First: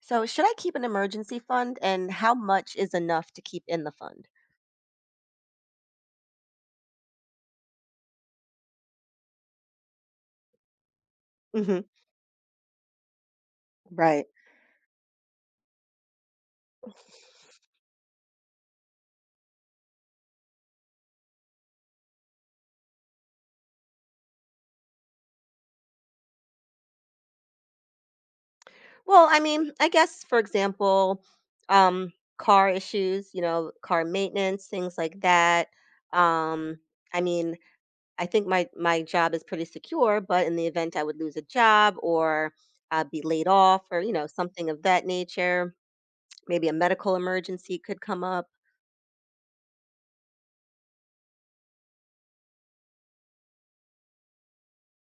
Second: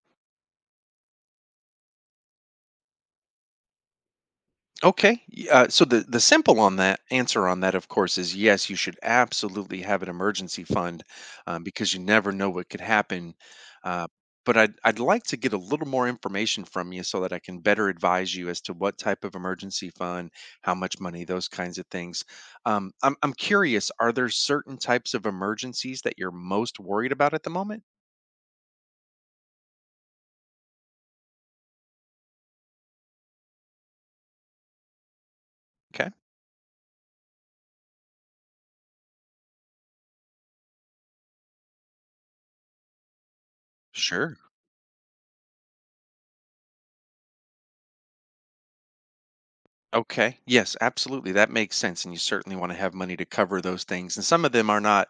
So, should I keep an emergency fund and how much is enough to keep in the fund? Okay. So the simple on that answer on that, of course, is yes. You should absolutely have an emergency fund Hmm. because you never know what could happen. Uh, Right. but I'd like to get a little more information from you so that I can better advise you as to what type of emergency fund, how much money, those kinds of things. I'm curious. Are there certain types of emergencies that you're most worried about at the moment? Well, I mean, I guess for example, um car issues, car maintenance, things like that. Okay. Um I mean, I think my job is pretty secure, but in the event I would lose a job or be laid off or, Sure. something of that nature, maybe a medical emergency could come up. Okay. Yes, absolutely. That makes sense. And you certainly want to have money to cover those things. And some of them are not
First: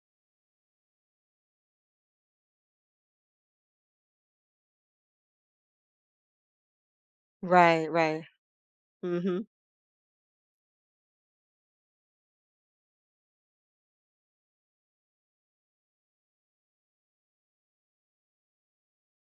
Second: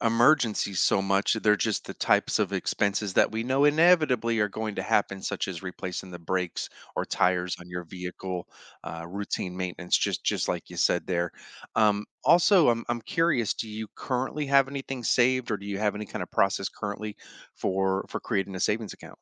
emergencies so much. They're just the types of expenses that we know inevitably are going to happen, such as replacing the brakes or tires on your Right. Right. vehicle, Mhm. routine maintenance, just like you said there. Also, I'm curious, do you currently have anything saved, or do you have any kind of process currently for creating a savings account?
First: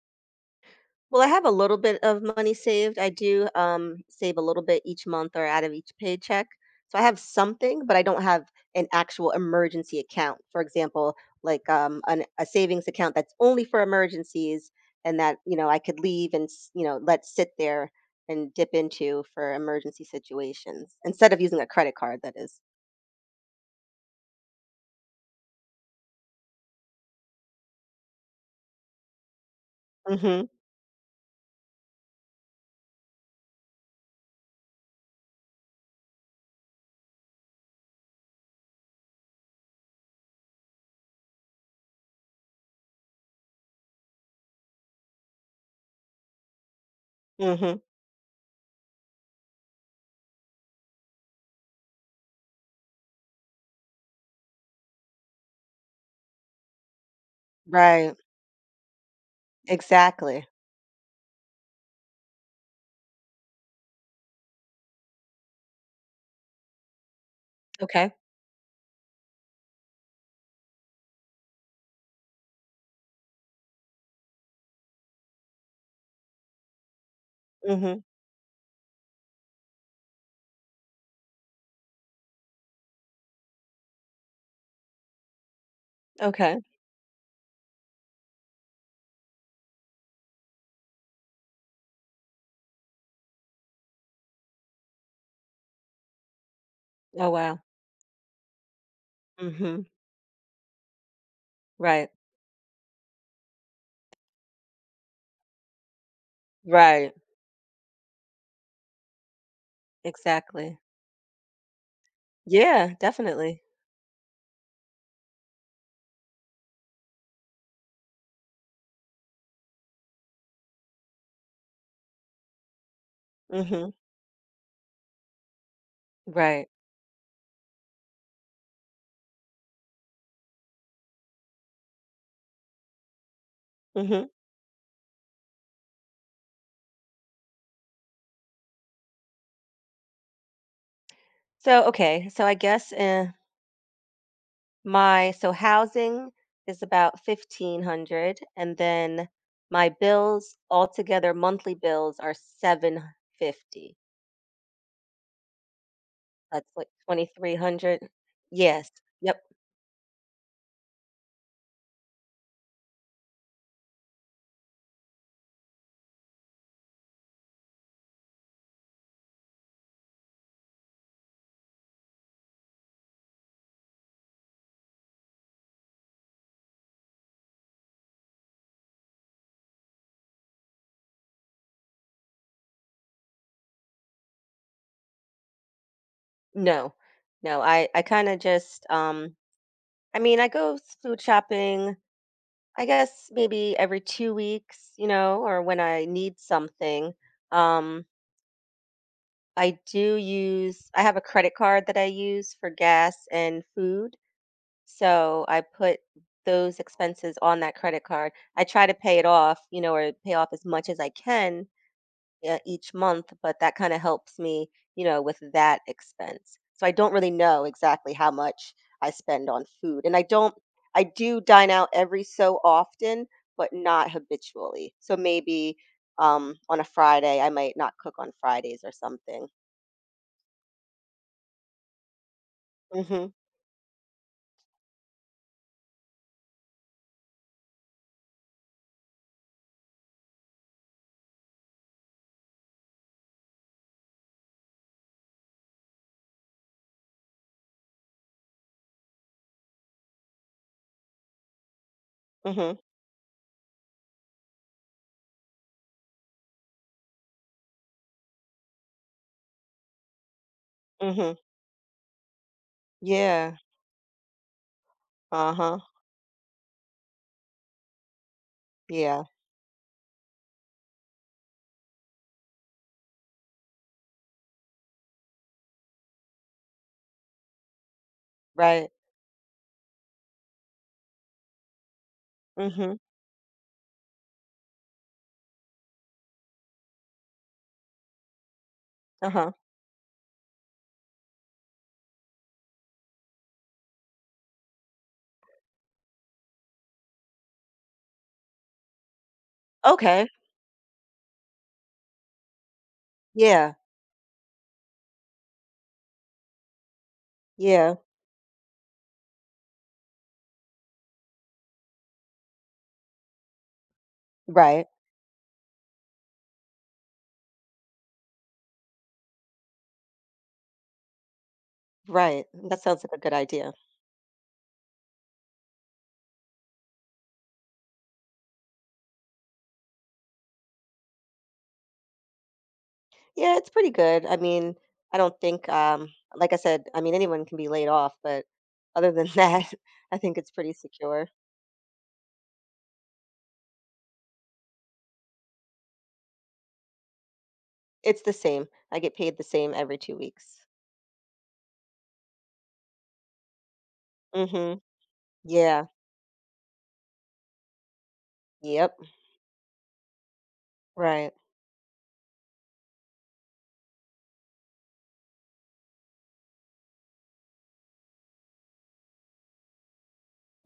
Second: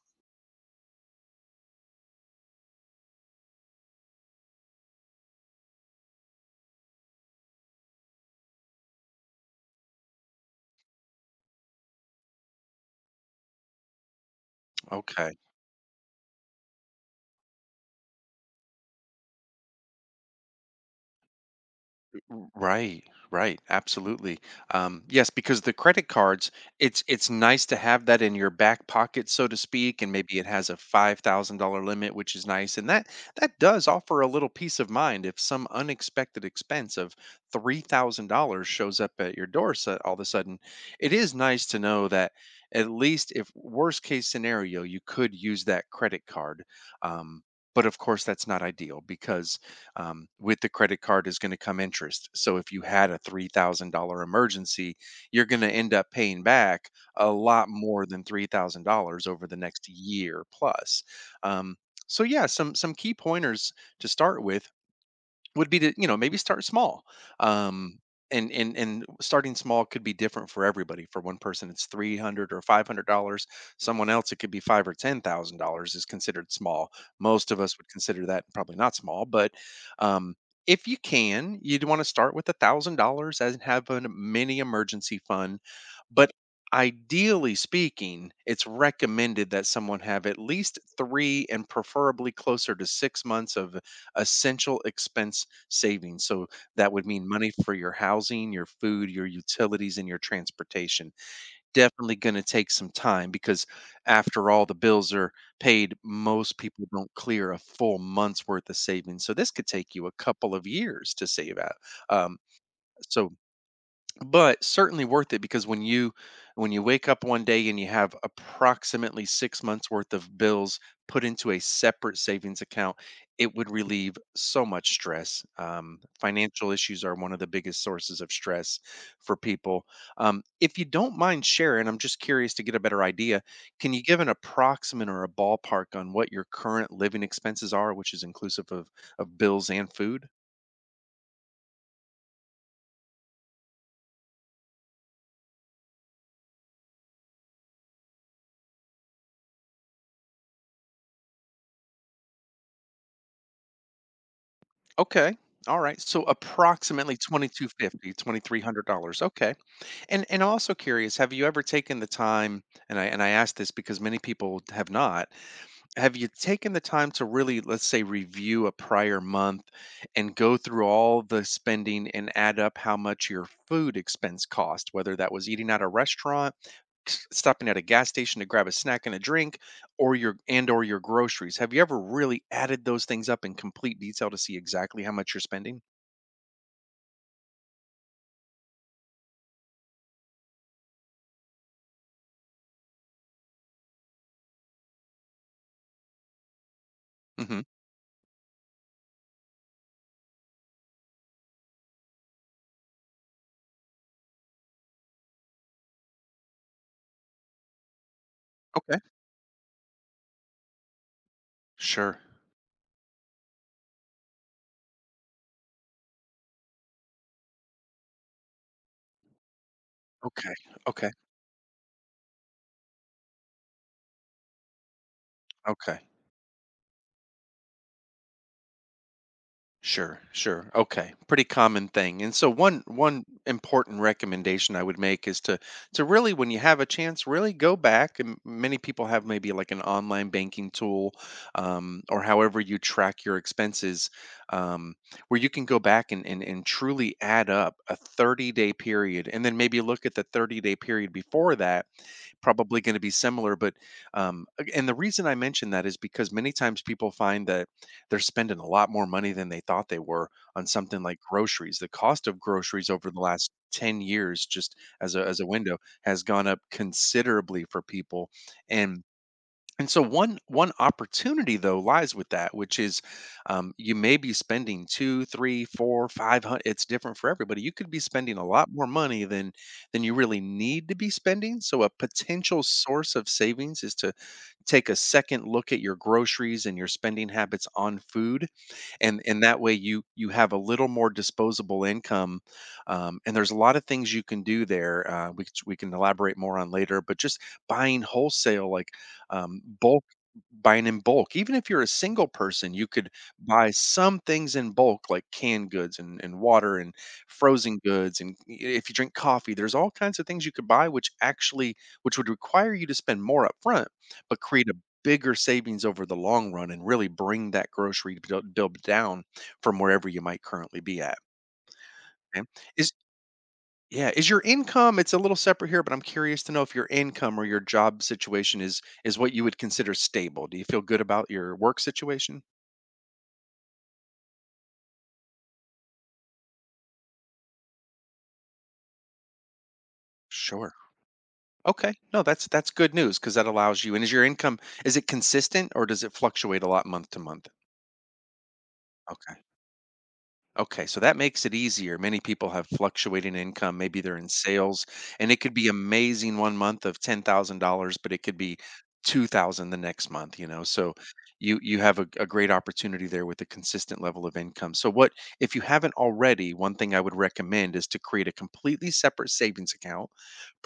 Well, I have a little bit of money saved. I do save a little bit each month or out of each paycheck. So I have something, but I don't have an actual emergency account. For example, like a savings account that's only for emergencies and that, Okay. you know, I could leave and let sit there and dip into for emergency situations instead of using a credit card, that is. Right, right, absolutely. Yes, because the credit cards, it's nice to have that in your back pocket, so to speak, and maybe it Mm-hmm. has a $5,000 limit, which is nice, and that does offer a little peace of mind if some unexpected expense of $3,000 shows up at your door, so all of a sudden. It is nice to know that at least if worst case scenario, you could use that credit card. Um, Mm-hmm. but of course, that's not ideal because with the credit card is going to come interest. So if you had a $3,000 emergency, you're going to end up paying back a lot more Right. than $3,000 over the next Exactly. year plus. Um, so yeah, some key pointers to start with would be to, maybe start small. um Okay. and and and starting small could be different for everybody. For one person, it's 300 or $500. Someone else, it could be five or ten thousand dollars is considered small. Most of us would Mm-hmm. consider that probably not small, but um if you can, you'd want to start with $1,000 and have a mini emergency fund. But Okay. ideally speaking, it's recommended that someone have at least 3 and preferably closer to 6 months of essential expense savings. So that would mean Oh, money wow. for your housing, your food, your Mm-hmm. utilities, and your transportation. Right. Definitely going to take some time because after all the bills are paid, most people Right. don't clear a full month's worth of savings. So this could take you a couple of Exactly. years to save out. Um, Yeah, so definitely. but certainly worth it because when you wake up one day and you have approximately 6 months worth of bills put into a separate savings account. It would Mhm. relieve so much stress. Right. Financial issues are one of the biggest sources of stress for people. If you don't mind sharing, I'm just curious to get a better idea. Can you give Mhm. an approximate or a ballpark on what your current living expenses are, which is inclusive of bills and food? So, okay, so I guess, eh, my so housing is about 1,500, and then my bills altogether, monthly bills are 750. Okay. All right. So That's like approximately twenty-two 2,300. fifty, twenty-three hundred Yes. dollars Yep. Okay. And I'm also curious, have you ever taken the time, and I ask this because many people have not, have you taken the time to really, let's say, review a prior month and go through all the spending and add up how much your food expense cost, whether that was eating at a restaurant, stopping at a gas station to grab a snack and a drink, or your, and or your groceries. Have you ever really added those things up in complete detail to see exactly how much you're spending? No. No, I kinda just, I mean, I go s food shopping, I guess, maybe every 2 weeks, or when I need something, Hmm. um I do use I have a credit card that I use for gas and food. So I put those expenses on that credit card. I try to Okay. pay it off, or pay off as much as I can Sure. Each month, but that kind of helps me with that expense. So I don't really know exactly how much I spend on food. And I Okay. don't I Okay. do dine out every so often, but not habitually. So maybe Okay. On a Friday I might not cook on Fridays or something. Sure, sure. Okay. Pretty common thing. And so one Mhm. important recommendation I would make is to really, when you have a chance, really go back. And many people have maybe like an online banking tool, or however you track your expenses, um, where you can go back and, and truly add up a 30-day period and then maybe look at the 30-day period before that. Mhm, Probably going to be similar. But ag- and the reason I mention that is because many times people find that they're spending a lot more money than they thought they were on something like mhm. groceries. The cost of groceries over the last Yeah. 10 years, just as a window, Uh-huh. has gone up considerably for people. And Yeah. and so one opportunity though lies with that, which is, you may be spending two, three, four, 500. It's different for everybody. You could be spending a lot more Right. money than you really need to be spending. So a potential Mhm. source of savings is to take a second look at your groceries and your spending habits on food. And Uh-huh. that way, you have a little more disposable income. And there's a lot of things you can do there, which we can elaborate more on later. But just buying wholesale, like, bulk, Okay. buying in bulk. Even if you're a single person, you could buy Yeah. some things in bulk, like canned goods and, water and frozen Yeah. goods. And if you drink coffee, there's all kinds of things you could buy which actually which would require you to spend more upfront, but create a Right. bigger savings over the long run and really bring that grocery bill down from wherever you might currently be at. Right. Okay. That Is sounds like a good idea. yeah, is your income, it's a little separate here, but I'm curious to know if your income or your job situation is what you would consider stable. Do you feel good about your work situation? Yeah, it's pretty good. I mean, I don't think like I said, I mean anyone can be laid off, but other than that, I think it's pretty Sure. secure. Okay. No, that's good news because that allows you. And is your income is it consistent or does it fluctuate a lot month to month? It's the same. I get paid the Okay. same every 2 weeks. Okay, so that makes it easier. Many people have fluctuating income. Maybe they're in Mhm. sales, and it could be Yeah. amazing one month of $10,000, but it could be Yep. 2,000 the next month. So Right. you have a great opportunity there with a consistent level of income. So what, if you haven't already, one thing I would recommend is to create a completely separate savings account,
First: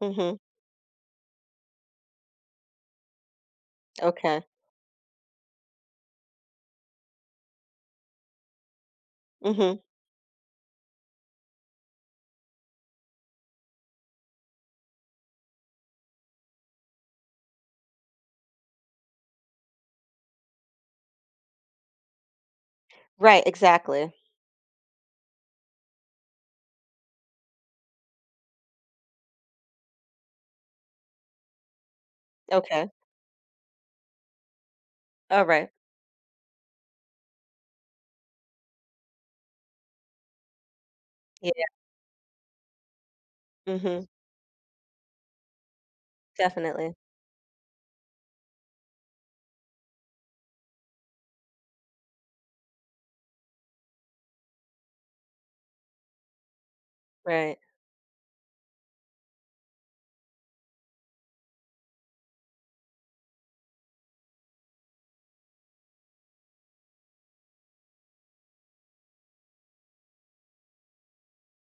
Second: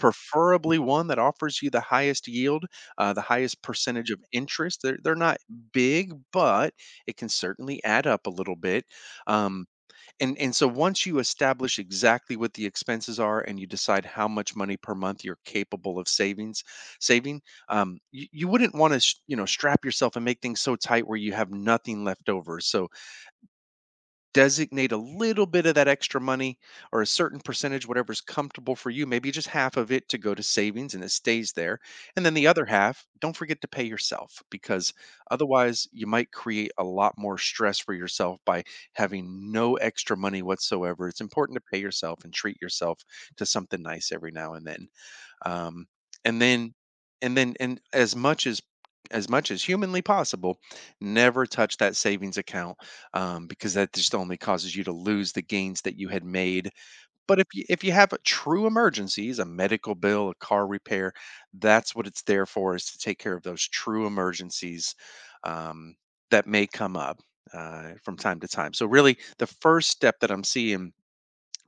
Mhm. one that offers you the highest yield, the highest percentage of Okay. interest. They're not big, but it can certainly add up a little bit. Um, Mhm. and so once you establish exactly what the expenses are and you decide how much money per month you're capable of saving, you wouldn't want to, strap yourself and make things so tight where you have nothing left over. So Right, exactly. designate a little bit of that extra money or a certain percentage, whatever's comfortable for you, maybe just half of it to go to savings and it stays there. And then the other Okay. half, don't forget to pay yourself because All right. otherwise you might create a lot more stress for yourself by having no extra money whatsoever. It's important to Yeah. pay yourself and treat yourself to something Mhm. nice every now and then. um, and then Definitely. and then and as much as humanly possible, never touch that savings account, because that just only causes you to lose the gains that you had made. But if Right. you if you have a true emergencies, a medical bill, a car repair, that's what it's there for, is to take care of those true emergencies um, that may come up from time to time. So really, the first step that I'm seeing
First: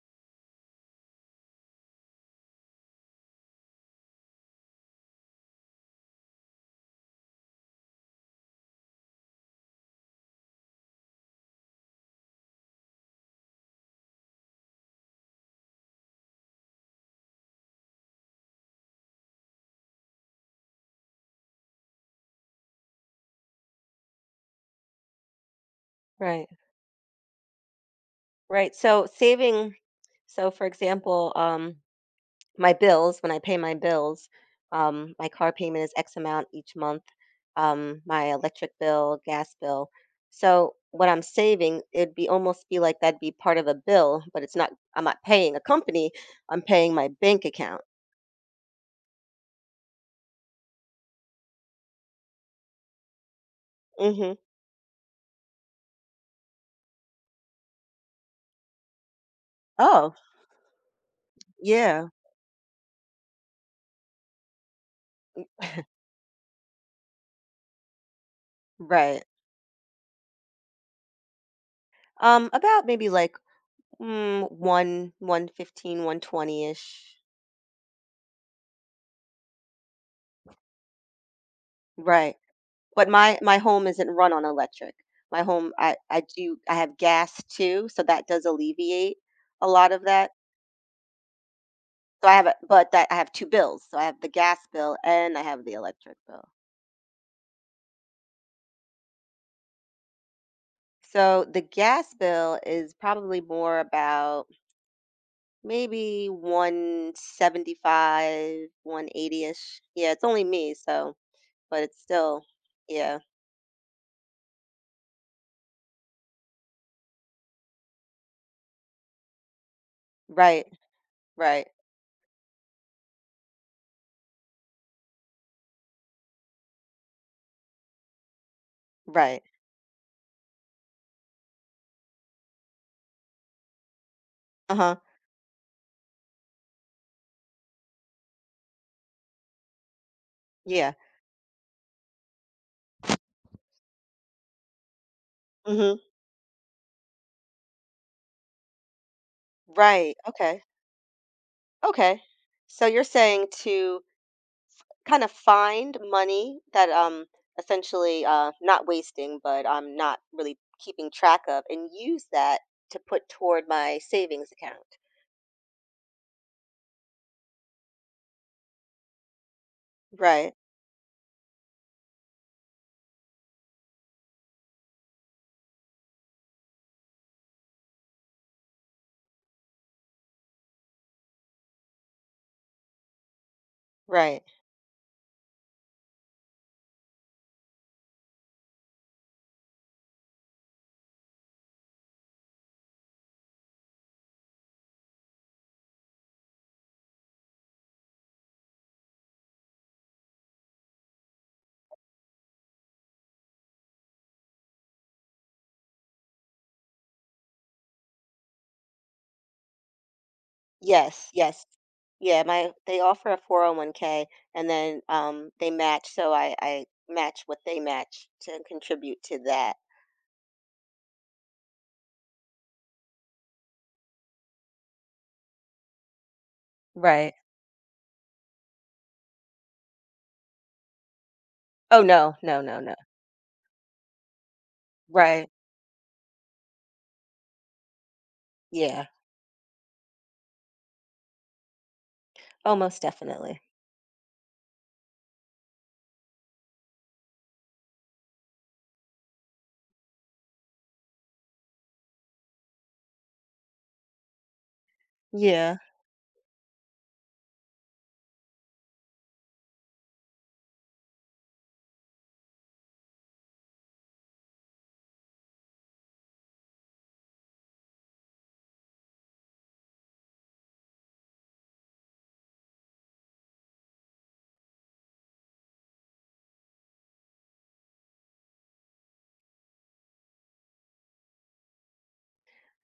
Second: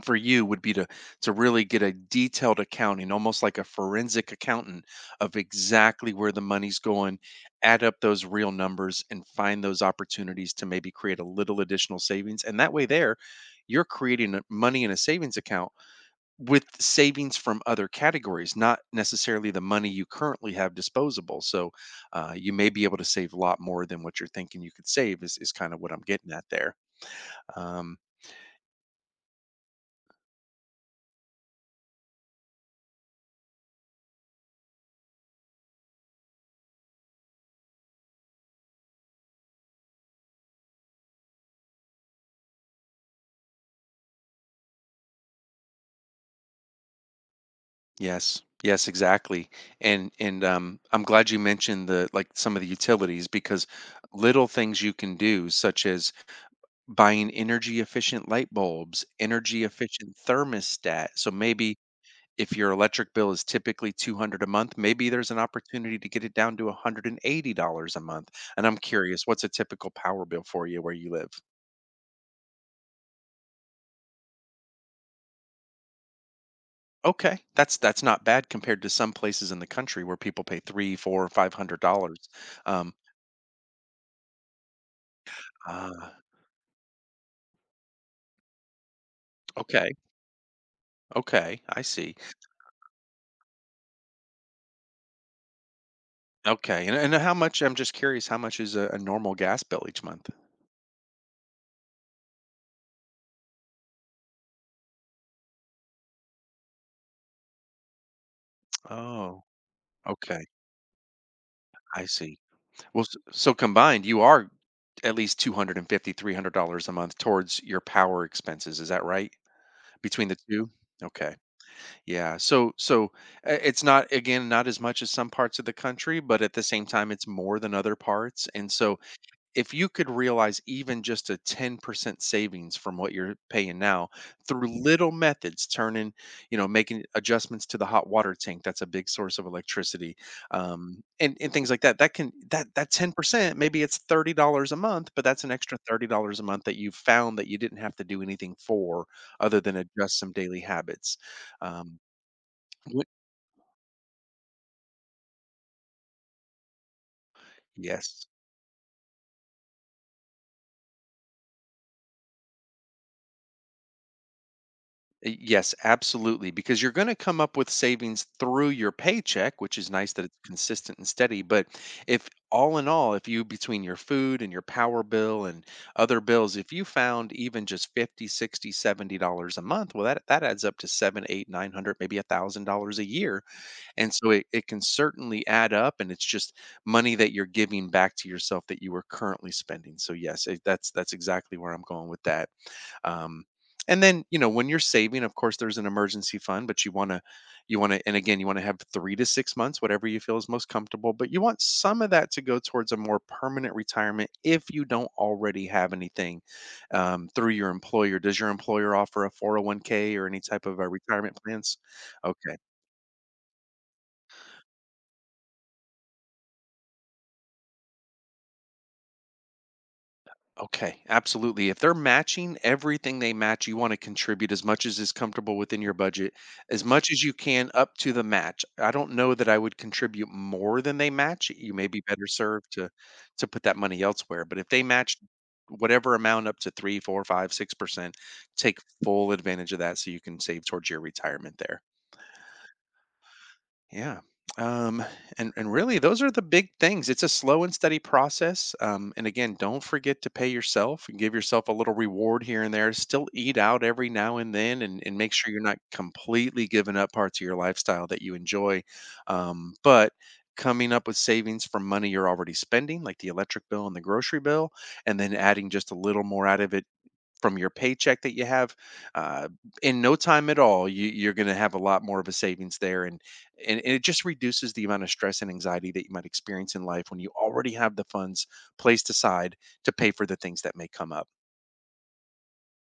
for you would be to really get a detailed accounting, almost like a forensic accountant, of exactly where the money's going. Add up those real numbers and find those opportunities to maybe create a little additional savings. And that way there, you're creating money in a savings account with savings from other categories, not necessarily the money you currently have disposable. So you may be able to save a lot more than what you're thinking you could save is kind of what I'm getting at Right. there. Um, Right. So, for example, my bills, when I pay my bills, my car payment is X amount each month, my electric bill, gas bill. So what I'm saving, it'd be almost be like that'd be part of a bill, but it's not I'm not paying a company, I'm paying my bank account. Yes. Yes, exactly. And I'm glad you mentioned the, like, some of the utilities because Mhm. little things you can do, such as buying energy efficient light bulbs, energy Oh, efficient thermostat. So maybe yeah. if your electric bill is typically 200 a month, maybe there's an opportunity to get it down to $180 a month. And I'm Right. curious, what's a typical power bill for you where you live? About maybe like 1 115, 120 ish. Okay, that's not bad compared to some places in the country where people pay three, four, $500. Right. Um, But my home isn't run on electric. My home, I ah, I do I have gas too, so that does alleviate a lot Okay, of that. okay, I see. So I have a but that I have 2 bills. So I have the gas bill and I have the electric bill. Okay, and how much, I'm just curious, how much is a normal gas bill each month? So the gas bill is probably more about maybe 175, Oh, 180ish. Yeah, it's only okay, me, so but it's I see. still, Well, s- yeah. so combined, you are at least 250, three hundred dollars a month towards your power expenses. Is that right? Between the Right, two? Okay. right, Yeah. So, it's not, again, not as much as some parts of the country, but at the same time, it's more than other parts. And so right. if you could realize even just a 10% savings from what you're paying now through Uh-huh. little methods, turning, making adjustments to the hot water tank. That's a big source of electricity. Yeah. And things like that, that can, that 10%, maybe it's $30 a month, but that's an extra Mhm. $30 a month that you found that you didn't have to do anything for, other than Right. adjust some daily Okay. habits. um, Okay. So wh- you're saying to kind of find money that essentially yes. Not wasting but I'm not really keeping track of and use that to put toward my savings account. Yes, absolutely. Because you're going to come up with savings through your paycheck, which is nice that it's Right. consistent and steady. But if, all in all, if you, between your food and your power bill and other bills, if you found even just 50, 60, $70 a month, well, that adds up to seven, eight, 900, maybe $1,000 a year. And so Right. It can certainly add up, and it's just money that you're giving back to yourself that you were currently spending. So yes, that's exactly where I'm going with that. Um, and then when you're saving, of course there's an emergency fund, but you want to and again, you want to have 3 to 6 months, whatever you feel is most comfortable, but you want some of that to go towards a more permanent retirement if you don't already have anything. Through your employer, does your employer offer a 401k or any type of Yes, retirement yes. plans? Yeah, Okay. my they offer a 401k, and then they match, so I match what they match to contribute to that. Okay, absolutely. If they're matching everything they match, you want to contribute as much as is comfortable within your budget, as much as Right. you can up to the match. I don't know that I would contribute more than they match. You may be Oh, better no, no, served no, to no. to put that money elsewhere. But if they match Right. whatever amount up to three, four, five, 6%, take Yeah. full advantage of that so you can save towards your retirement there. Almost definitely. Yeah. Um, and really, those are the big things. It's a slow and steady process. And again, don't forget to pay yourself and give yourself a little reward here and there. Still eat out every now and then, and make sure you're Yeah. not completely giving up parts of your lifestyle that you enjoy. But coming up with savings from money you're already spending, like the electric bill and the grocery bill, and then adding just a little more out of it from your paycheck that you have, uh, in no time at all, you're going to have a lot more of a savings there, and it just reduces the amount of stress and anxiety that you might experience in life when you already have the funds placed aside to pay for the things that may come up.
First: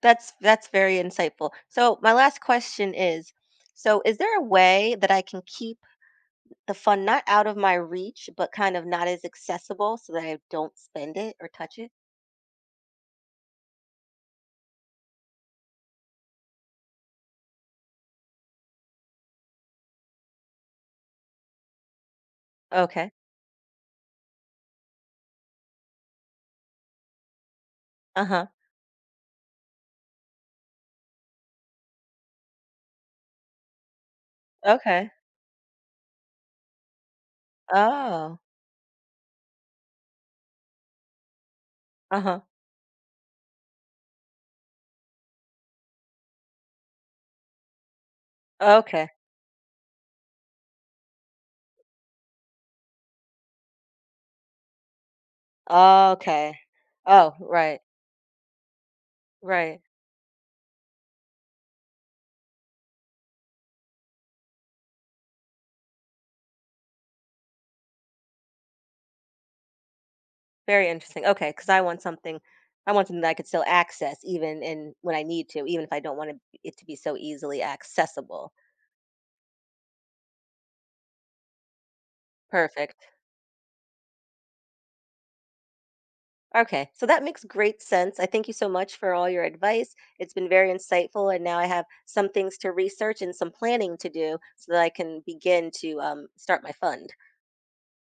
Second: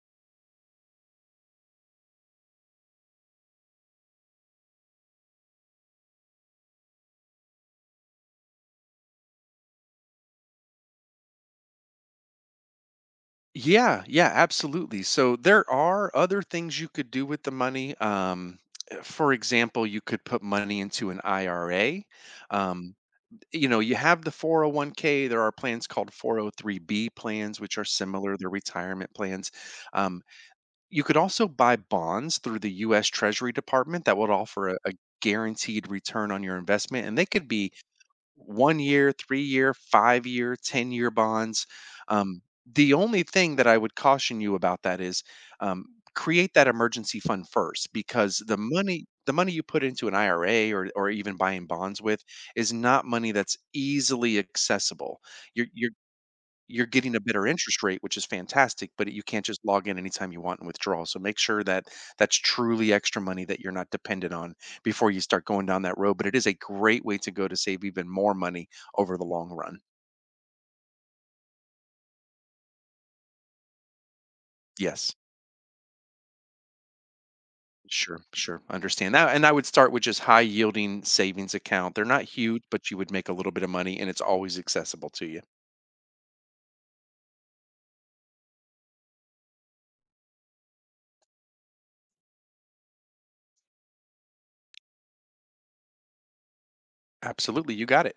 That's very insightful. So my last question is, so is there a way that I can keep the fun not out of my reach, but kind of not as accessible so that I don't spend it or touch it? Yeah, yeah, absolutely. So there are other things you could do with the money. For example, you could put money into an ira. um, Okay. You have the 401k. There are plans called 403b plans, which are similar. Uh-huh. They're retirement plans. Um, you could also buy bonds through the U.S. Treasury Department that would offer a Okay. guaranteed return on your investment, and they could be Oh. 1 year, 3 year, 5 year, 10-year bonds. Uh-huh. Um, the only thing that I would caution you about that is, um, create that emergency fund first, because the money Okay. the money you put into an IRA, or even buying bonds with, is not money that's easily accessible. You're Okay. Getting a Oh, better right. interest rate, which is fantastic, but you can't just Right. log in anytime you want and withdraw. So make sure that that's truly extra money that you're not dependent on before you start going down that road. But it is a great way to go to save even more money over the long run. Very interesting. Okay, because I want something that I could still access even in when Yes. I need to, even if I don't want it to be so easily Sure, accessible. sure. Understand that. And I would start with just high yielding savings account. They're not huge, but you Perfect. would make a little bit of money and it's always accessible to you. Okay, so that makes great sense. I thank you so much for all your advice. It's been very insightful, and now I have some things to research and some planning to do so that I can begin to start my fund. Absolutely. You got it.